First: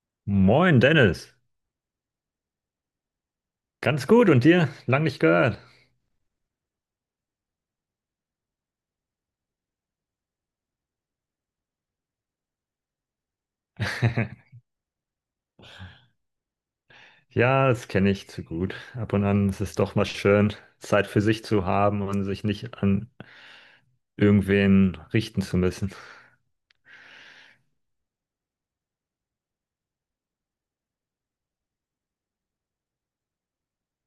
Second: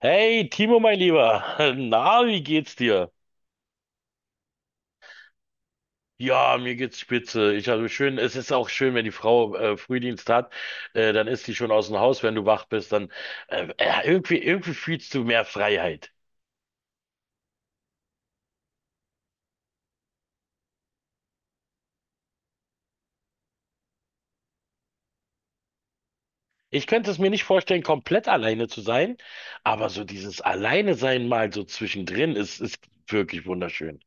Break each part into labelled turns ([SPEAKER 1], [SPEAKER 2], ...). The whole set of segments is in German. [SPEAKER 1] Hey,
[SPEAKER 2] Moin
[SPEAKER 1] Timo, mein
[SPEAKER 2] Dennis,
[SPEAKER 1] Lieber. Na, wie geht's dir?
[SPEAKER 2] ganz gut und dir? Lang nicht gehört.
[SPEAKER 1] Ja, mir geht's spitze. Ich habe schön, es ist auch schön, wenn die Frau Frühdienst hat, dann ist sie schon aus dem Haus, wenn du wach bist, dann ja, irgendwie fühlst du mehr Freiheit.
[SPEAKER 2] Ja, das kenne ich zu gut. Ab und an ist es doch mal schön, Zeit für sich zu haben und sich nicht an irgendwen richten zu müssen.
[SPEAKER 1] Ich könnte es mir nicht vorstellen, komplett alleine zu sein, aber so dieses Alleine sein mal so zwischendrin ist wirklich wunderschön.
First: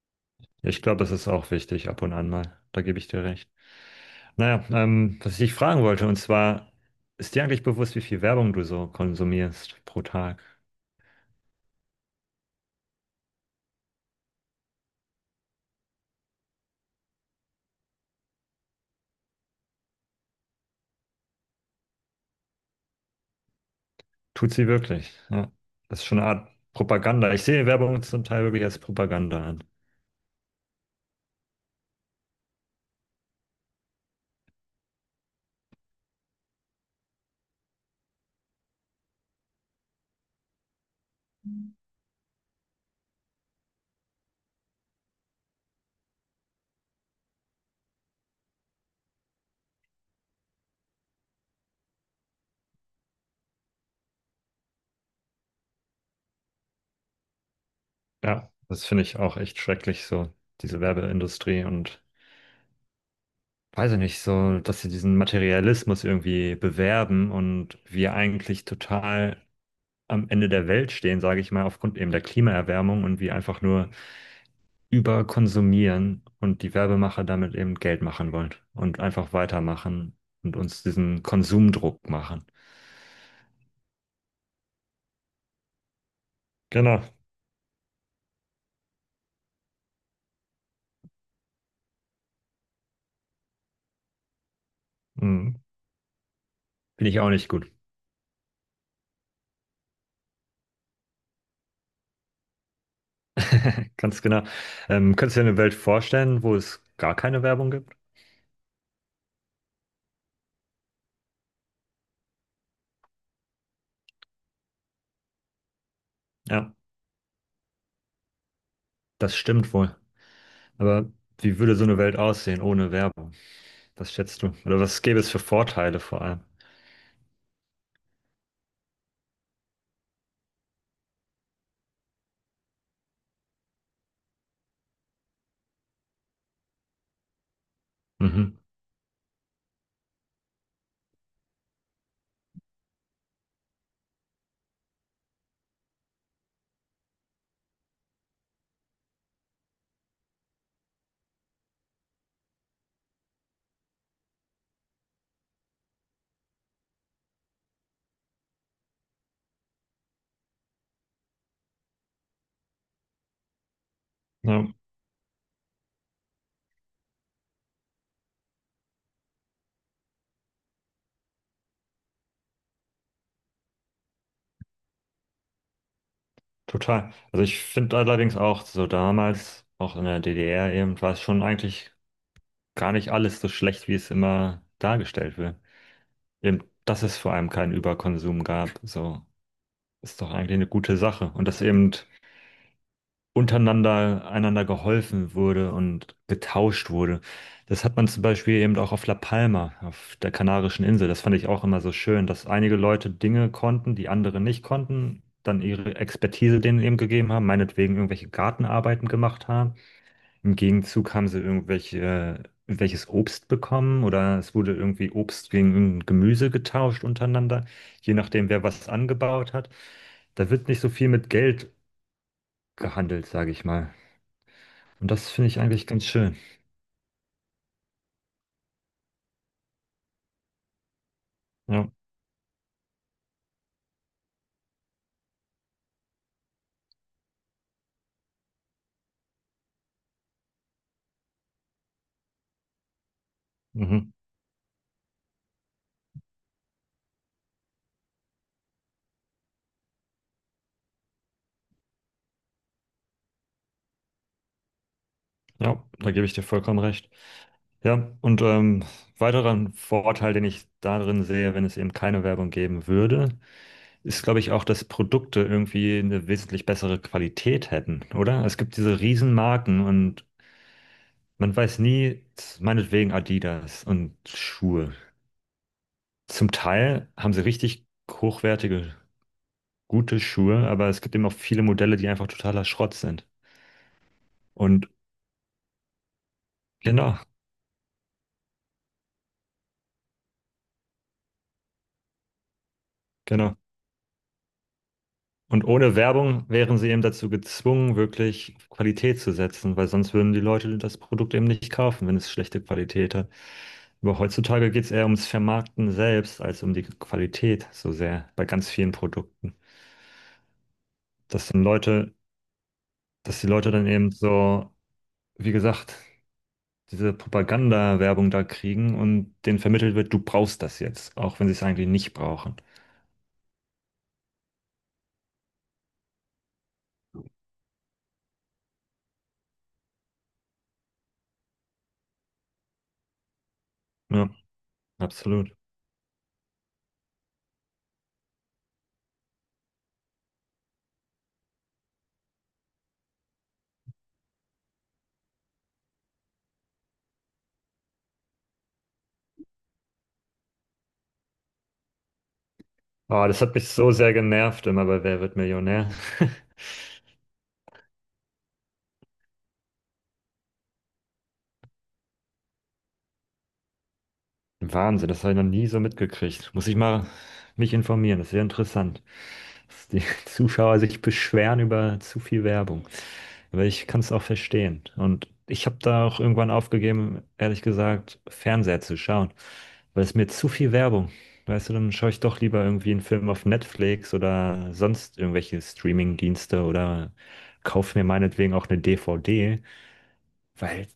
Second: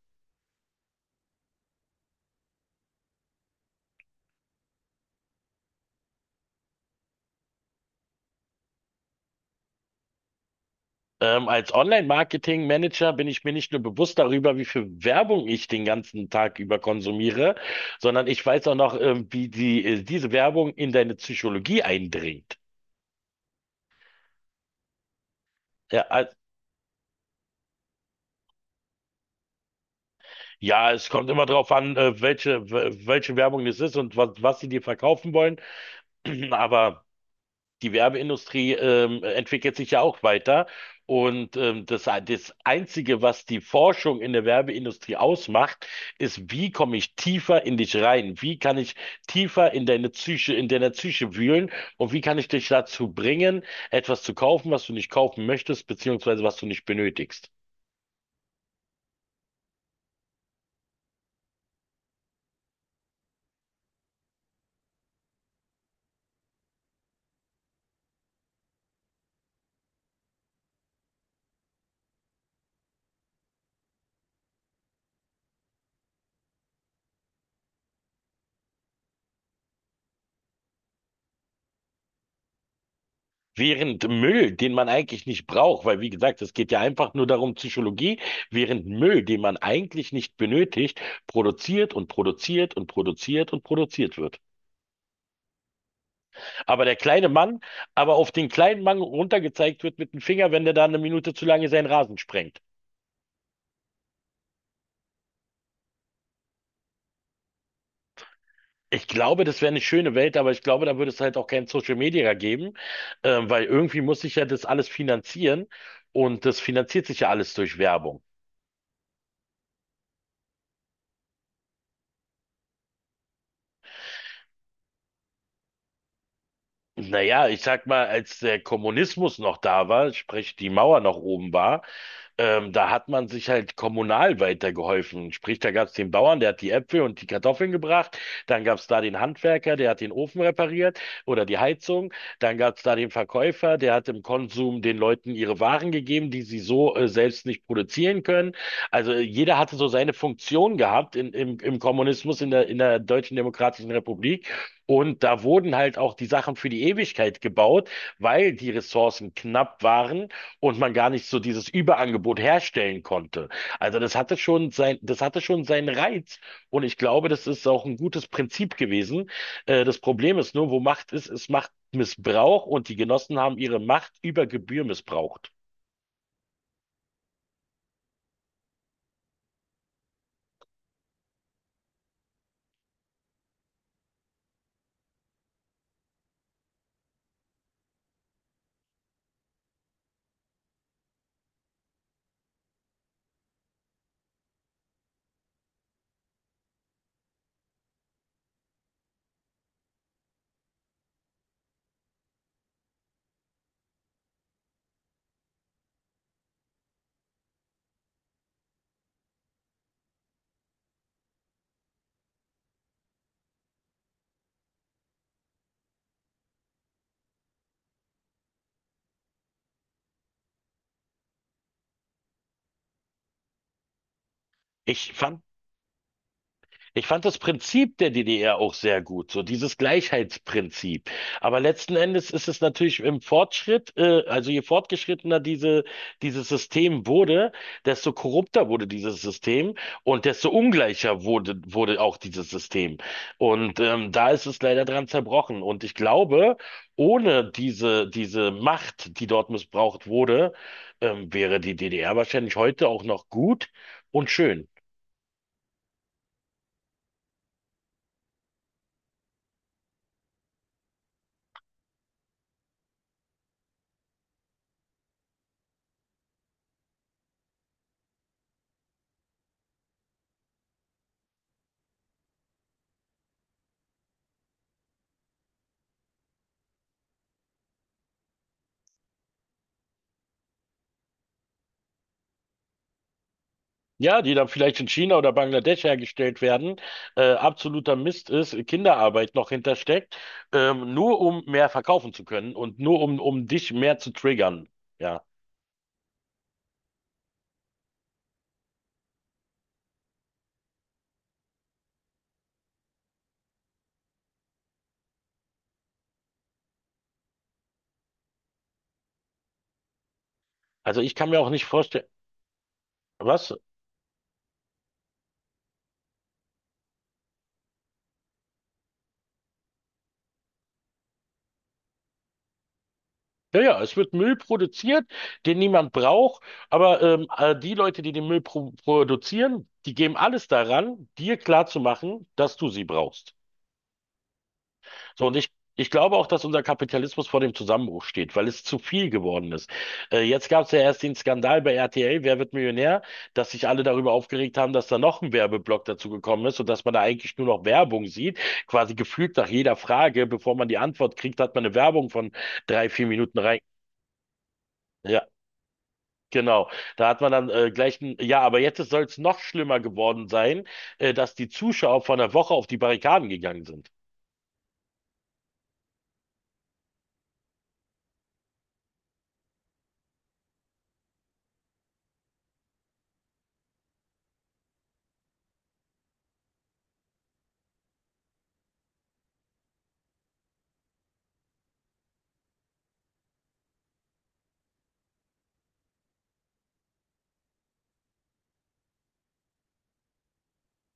[SPEAKER 2] Ich glaube, das ist auch wichtig, ab und an mal. Da gebe ich dir recht. Naja, was ich dich fragen wollte, und zwar, ist dir eigentlich bewusst, wie viel Werbung du so konsumierst pro Tag?
[SPEAKER 1] Als Online-Marketing-Manager bin ich mir nicht nur bewusst darüber, wie viel Werbung ich den ganzen Tag über konsumiere, sondern ich weiß auch noch, wie diese Werbung in deine Psychologie eindringt.
[SPEAKER 2] Tut sie wirklich? Ja. Das
[SPEAKER 1] Ja,
[SPEAKER 2] ist schon eine
[SPEAKER 1] als-
[SPEAKER 2] Art Propaganda. Ich sehe Werbung zum Teil wirklich als Propaganda an.
[SPEAKER 1] ja, es kommt immer darauf an, welche Werbung es ist und was sie dir verkaufen wollen. Aber die Werbeindustrie entwickelt sich ja auch weiter. Und das Einzige, was die Forschung in der Werbeindustrie ausmacht, ist: wie komme ich tiefer in dich rein? Wie kann ich tiefer in deine Psyche, in deiner Psyche wühlen? Und wie kann ich dich dazu bringen, etwas zu kaufen, was du nicht kaufen möchtest, beziehungsweise was du nicht benötigst?
[SPEAKER 2] Ja, das finde ich auch echt schrecklich, so diese Werbeindustrie und weiß ich nicht, so, dass sie diesen Materialismus irgendwie bewerben und wir eigentlich total am Ende der Welt stehen, sage ich mal, aufgrund eben der Klimaerwärmung und wir einfach nur überkonsumieren und die Werbemacher damit eben Geld machen wollen und einfach weitermachen und uns diesen Konsumdruck machen.
[SPEAKER 1] Während Müll, den man eigentlich nicht braucht, weil, wie gesagt, es geht ja
[SPEAKER 2] Genau.
[SPEAKER 1] einfach nur darum, Psychologie, während Müll, den man eigentlich nicht benötigt, produziert und produziert und produziert und produziert wird.
[SPEAKER 2] Hm.
[SPEAKER 1] Aber der
[SPEAKER 2] Finde ich
[SPEAKER 1] kleine
[SPEAKER 2] auch nicht
[SPEAKER 1] Mann,
[SPEAKER 2] gut.
[SPEAKER 1] aber auf den kleinen Mann runtergezeigt wird mit dem Finger, wenn der da eine Minute zu lange seinen Rasen sprengt.
[SPEAKER 2] Ganz genau. Könntest du dir eine Welt vorstellen, wo es gar keine Werbung gibt?
[SPEAKER 1] Ich glaube, das wäre eine schöne Welt, aber ich glaube, da würde es halt auch kein Social Media geben, weil irgendwie muss sich ja das alles finanzieren und das
[SPEAKER 2] Ja,
[SPEAKER 1] finanziert sich ja alles durch Werbung.
[SPEAKER 2] das stimmt wohl. Aber wie würde so eine Welt aussehen ohne Werbung? Was schätzt du? Oder was gäbe es für Vorteile vor allem?
[SPEAKER 1] Naja, ich sag mal, als der Kommunismus noch da war, sprich die Mauer noch oben war, da hat man sich halt kommunal weitergeholfen. Sprich, da gab's den Bauern, der hat die Äpfel und die Kartoffeln gebracht.
[SPEAKER 2] Mhm.
[SPEAKER 1] Dann gab's da den Handwerker, der hat den Ofen repariert oder die Heizung. Dann gab's da den Verkäufer, der hat im Konsum den Leuten ihre Waren gegeben, die sie so selbst nicht produzieren können. Also jeder hatte so seine Funktion gehabt im Kommunismus, in der Deutschen Demokratischen Republik. Und da wurden halt auch die Sachen für die Ewigkeit gebaut, weil die Ressourcen knapp waren und man gar nicht so dieses Überangebot herstellen konnte. Also
[SPEAKER 2] Ja,
[SPEAKER 1] das hatte schon seinen Reiz und ich glaube, das ist auch ein gutes Prinzip gewesen. Das Problem ist nur, wo Macht ist, ist Machtmissbrauch, und die Genossen haben ihre Macht über Gebühr missbraucht.
[SPEAKER 2] total. Also ich finde allerdings auch so damals, auch in der DDR eben, war es schon eigentlich gar nicht alles so schlecht, wie es immer dargestellt wird. Eben, dass es vor allem keinen Überkonsum gab, so ist doch eigentlich eine gute Sache. Und dass eben untereinander einander geholfen wurde und getauscht wurde. Das hat man zum Beispiel eben auch auf La Palma, auf der Kanarischen Insel. Das fand ich auch immer so schön, dass einige Leute Dinge konnten, die andere nicht konnten, dann ihre Expertise denen eben gegeben haben, meinetwegen irgendwelche Gartenarbeiten gemacht haben. Im Gegenzug haben sie irgendwelches Obst bekommen oder es wurde irgendwie Obst gegen irgendein Gemüse getauscht untereinander, je nachdem, wer was angebaut hat. Da wird nicht so viel mit Geld gehandelt, sage ich mal. Und
[SPEAKER 1] Ich
[SPEAKER 2] das
[SPEAKER 1] fand
[SPEAKER 2] finde ich eigentlich ganz schön.
[SPEAKER 1] Ich fand das Prinzip der DDR auch sehr gut, so dieses Gleichheitsprinzip. Aber
[SPEAKER 2] Ja,
[SPEAKER 1] letzten Endes ist es natürlich im Fortschritt, also je fortgeschrittener dieses System wurde, desto korrupter wurde dieses System und desto ungleicher wurde auch dieses System. Und
[SPEAKER 2] mhm.
[SPEAKER 1] da ist es leider dran zerbrochen. Und ich glaube, ohne diese Macht, die dort missbraucht wurde, wäre die DDR wahrscheinlich heute auch noch gut und schön.
[SPEAKER 2] Ja, da gebe ich dir vollkommen recht. Ja, und weiterer Vorteil, den ich darin sehe, wenn es eben keine Werbung geben würde, ist, glaube ich, auch, dass Produkte irgendwie eine wesentlich bessere Qualität hätten, oder? Es gibt diese Riesenmarken und man weiß nie, meinetwegen Adidas und Schuhe. Zum Teil haben sie richtig hochwertige, gute Schuhe, aber es gibt eben auch viele Modelle, die einfach totaler Schrott sind.
[SPEAKER 1] Ja, die dann vielleicht
[SPEAKER 2] Und
[SPEAKER 1] in China oder Bangladesch hergestellt werden,
[SPEAKER 2] genau,
[SPEAKER 1] absoluter Mist ist, Kinderarbeit noch hintersteckt, nur um mehr verkaufen zu können und nur um
[SPEAKER 2] genau.
[SPEAKER 1] dich mehr zu triggern. Ja,
[SPEAKER 2] Und ohne Werbung wären sie eben dazu gezwungen, wirklich auf Qualität zu setzen, weil sonst würden die Leute das Produkt eben nicht kaufen, wenn es schlechte Qualität hat. Aber heutzutage geht es eher ums Vermarkten selbst als um die Qualität so sehr bei ganz vielen Produkten.
[SPEAKER 1] also ich kann mir
[SPEAKER 2] Dass
[SPEAKER 1] auch
[SPEAKER 2] dann
[SPEAKER 1] nicht vorstellen,
[SPEAKER 2] Leute, dass die
[SPEAKER 1] was?
[SPEAKER 2] Leute dann eben so, wie gesagt, diese Propaganda-Werbung da kriegen und denen vermittelt wird, du brauchst das jetzt, auch wenn sie es eigentlich nicht brauchen.
[SPEAKER 1] Ja, ja, es wird Müll produziert, den niemand braucht, aber die Leute, die den Müll pro produzieren, die geben alles daran, dir klarzumachen, dass du sie brauchst.
[SPEAKER 2] Ja,
[SPEAKER 1] So, und ich,
[SPEAKER 2] absolut.
[SPEAKER 1] ich glaube auch, dass unser Kapitalismus vor dem Zusammenbruch steht, weil es zu viel geworden ist. Jetzt gab es ja erst den Skandal bei RTL, Wer wird Millionär, dass sich alle darüber aufgeregt haben, dass da noch ein Werbeblock dazu gekommen ist und dass man da eigentlich nur noch Werbung sieht. Quasi gefühlt nach jeder Frage, bevor man die Antwort kriegt, hat man eine Werbung von drei, vier
[SPEAKER 2] Ah,
[SPEAKER 1] Minuten
[SPEAKER 2] das hat
[SPEAKER 1] rein.
[SPEAKER 2] mich so sehr genervt immer bei Wer
[SPEAKER 1] Ja.
[SPEAKER 2] wird Millionär.
[SPEAKER 1] Genau, da hat man dann ja, aber jetzt soll es noch schlimmer geworden sein, dass die Zuschauer vor einer Woche auf die Barrikaden gegangen sind.
[SPEAKER 2] Wahnsinn, das habe ich noch nie so mitgekriegt. Muss ich mal mich informieren, das ist sehr interessant, dass die Zuschauer sich beschweren über zu viel Werbung. Aber ich kann es auch verstehen. Und ich habe da auch irgendwann aufgegeben, ehrlich gesagt, Fernseher zu schauen, weil es mir zu viel Werbung. Weißt du, dann schaue ich doch lieber irgendwie einen Film auf Netflix oder sonst irgendwelche Streaming-Dienste oder kaufe mir meinetwegen auch eine DVD. Weil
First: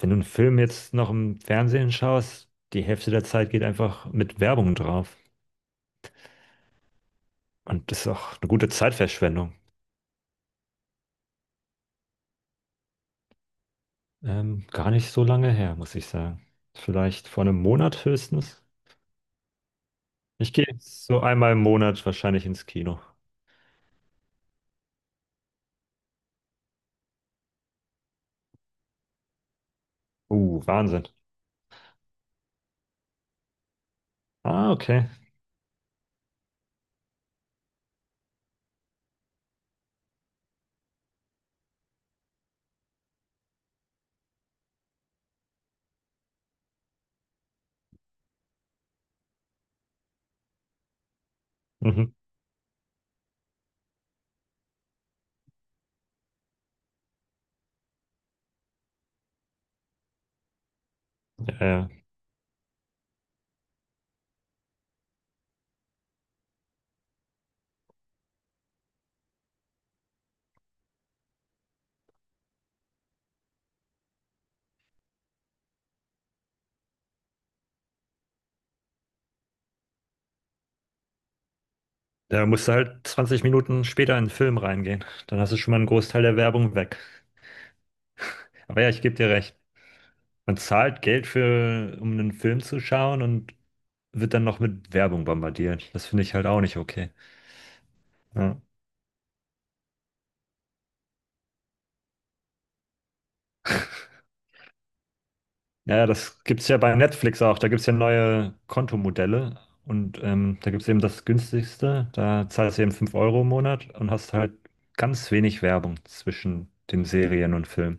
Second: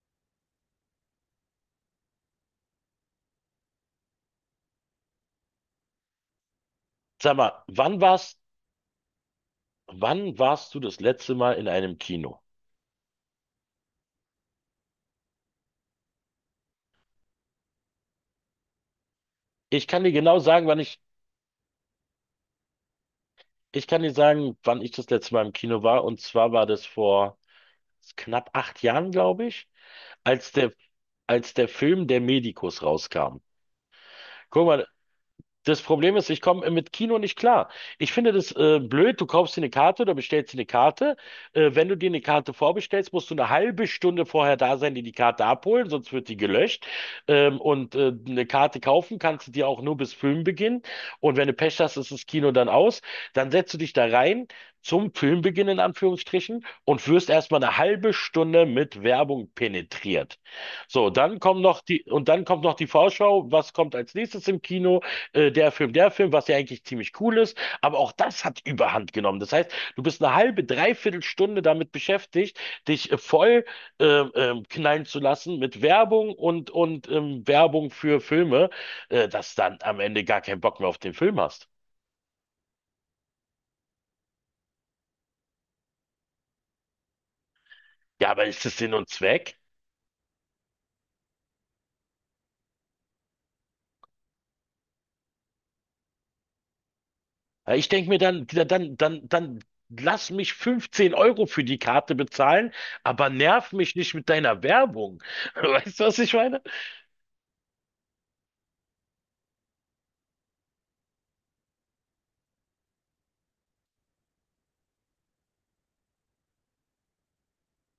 [SPEAKER 2] wenn du einen Film jetzt noch im Fernsehen schaust, die Hälfte der Zeit geht einfach mit Werbung drauf.
[SPEAKER 1] Sag mal,
[SPEAKER 2] Und
[SPEAKER 1] wann
[SPEAKER 2] das ist auch
[SPEAKER 1] war's
[SPEAKER 2] eine gute Zeitverschwendung.
[SPEAKER 1] Wann warst du das letzte Mal in einem Kino?
[SPEAKER 2] Gar nicht so lange her, muss ich sagen. Vielleicht vor einem Monat höchstens.
[SPEAKER 1] Ich kann dir genau
[SPEAKER 2] Ich gehe
[SPEAKER 1] sagen, wann ich,
[SPEAKER 2] jetzt so einmal im Monat wahrscheinlich ins Kino.
[SPEAKER 1] ich kann dir sagen, wann ich das letzte Mal im Kino war. Und zwar war das vor knapp 8 Jahren, glaube ich, als der,
[SPEAKER 2] Wahnsinn.
[SPEAKER 1] als der Film Der Medikus rauskam. Guck
[SPEAKER 2] Ah,
[SPEAKER 1] mal,
[SPEAKER 2] okay.
[SPEAKER 1] das Problem ist, ich komme mit Kino nicht klar. Ich finde das blöd. Du kaufst dir eine Karte oder bestellst dir eine Karte. Wenn du dir eine Karte vorbestellst, musst du eine halbe Stunde vorher da sein, die Karte abholen, sonst wird die gelöscht. Eine Karte kaufen kannst du dir auch nur bis Filmbeginn. Und wenn du Pech hast, ist
[SPEAKER 2] Mhm.
[SPEAKER 1] das Kino dann aus. Dann setzt du dich da rein zum Filmbeginn in Anführungsstrichen und wirst erstmal eine halbe Stunde mit Werbung penetriert. So,
[SPEAKER 2] Ja, ja.
[SPEAKER 1] dann kommt noch die Vorschau. Was kommt als nächstes im Kino? Der Film, was ja eigentlich ziemlich cool ist, aber auch das hat Überhand genommen. Das heißt, du bist eine halbe, dreiviertel Stunde damit beschäftigt, dich voll knallen zu lassen mit Werbung und Werbung für Filme, dass dann am Ende gar keinen Bock mehr auf den Film hast.
[SPEAKER 2] Da musst du halt 20 Minuten später in den Film reingehen. Dann hast du schon mal einen Großteil der Werbung weg.
[SPEAKER 1] Ja, aber ist das
[SPEAKER 2] Aber ja,
[SPEAKER 1] Sinn
[SPEAKER 2] ich
[SPEAKER 1] und
[SPEAKER 2] gebe dir recht.
[SPEAKER 1] Zweck?
[SPEAKER 2] Man zahlt Geld für, um einen Film zu schauen und wird dann noch mit Werbung bombardiert. Das finde ich halt auch nicht okay.
[SPEAKER 1] Ja, ich denke mir dann,
[SPEAKER 2] Ja.
[SPEAKER 1] lass mich 15 € für die Karte bezahlen, aber nerv mich nicht mit deiner Werbung. Weißt du,
[SPEAKER 2] Naja,
[SPEAKER 1] was ich
[SPEAKER 2] das gibt
[SPEAKER 1] meine?
[SPEAKER 2] es ja bei Netflix auch. Da gibt es ja neue Kontomodelle und da gibt es eben das günstigste. Da zahlst du eben 5 € im Monat und hast halt ganz wenig Werbung zwischen den Serien und Filmen.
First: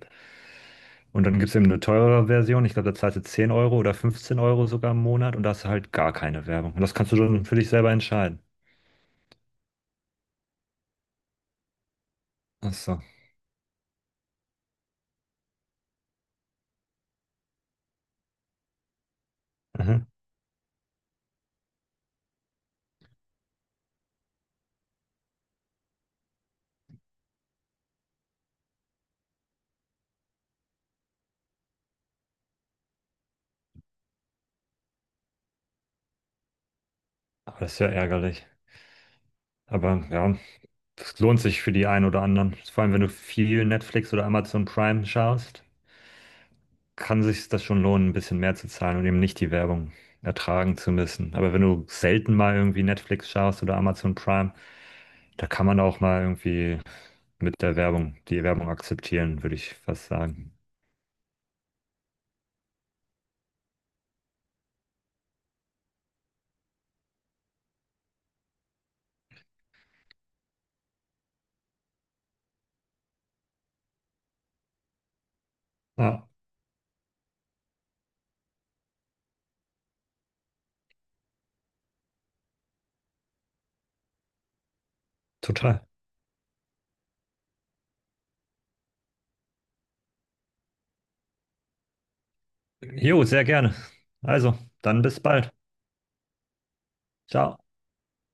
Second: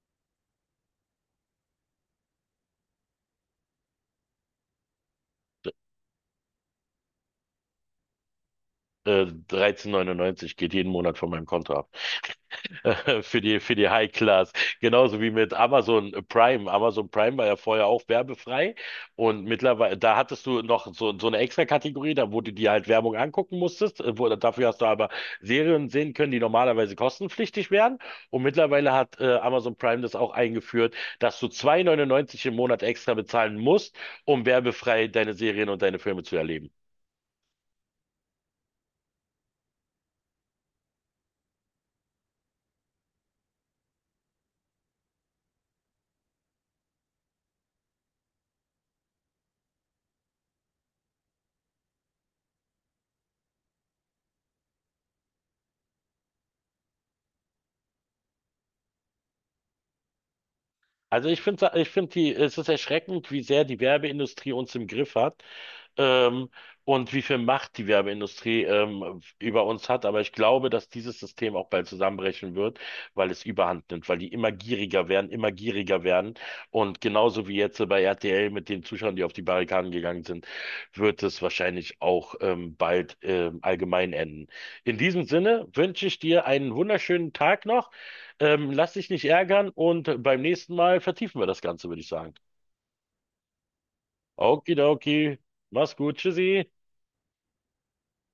[SPEAKER 2] Und dann gibt es eben eine teurere Version. Ich glaube, da zahlst du 10 € oder 15 € sogar im Monat und da hast du halt gar keine Werbung. Und das kannst du dann für dich selber entscheiden.
[SPEAKER 1] 13,99 geht jeden Monat von meinem Konto ab.
[SPEAKER 2] Ach so.
[SPEAKER 1] Für für die High Class. Genauso wie mit Amazon Prime. Amazon Prime war ja vorher auch werbefrei. Und mittlerweile,
[SPEAKER 2] Mhm.
[SPEAKER 1] da hattest du noch so eine extra Kategorie, da wo du dir halt Werbung angucken musstest. Dafür hast du aber Serien sehen können, die normalerweise kostenpflichtig wären. Und mittlerweile hat Amazon Prime das auch eingeführt, dass du 2,99 im Monat extra bezahlen musst, um werbefrei deine Serien und deine Filme zu erleben.
[SPEAKER 2] Aber das ist ja ärgerlich. Aber ja, es lohnt sich für die einen oder anderen. Vor allem, wenn du viel Netflix oder Amazon Prime schaust, kann sich das schon lohnen, ein bisschen mehr zu zahlen und eben nicht die Werbung ertragen zu müssen. Aber wenn du selten mal irgendwie Netflix schaust oder Amazon Prime, da kann man auch mal irgendwie mit der Werbung, die Werbung akzeptieren, würde ich fast sagen.
[SPEAKER 1] Also ich finde es ist erschreckend, wie sehr die Werbeindustrie uns im Griff hat, ähm, und wie viel Macht die Werbeindustrie über uns hat. Aber ich glaube, dass dieses System auch bald zusammenbrechen wird, weil es Überhand nimmt, weil die immer gieriger werden, immer gieriger
[SPEAKER 2] Ja,
[SPEAKER 1] werden. Und genauso wie jetzt bei RTL mit den Zuschauern, die auf die Barrikaden gegangen sind, wird es wahrscheinlich auch, bald, allgemein enden. In diesem Sinne
[SPEAKER 2] total.
[SPEAKER 1] wünsche ich dir einen wunderschönen Tag noch. Lass dich nicht ärgern, und beim nächsten Mal vertiefen wir das Ganze, würde ich sagen.
[SPEAKER 2] Jo, sehr gerne. Also, dann
[SPEAKER 1] Okidoki,
[SPEAKER 2] bis bald.
[SPEAKER 1] mach's gut, tschüssi.
[SPEAKER 2] Ciao.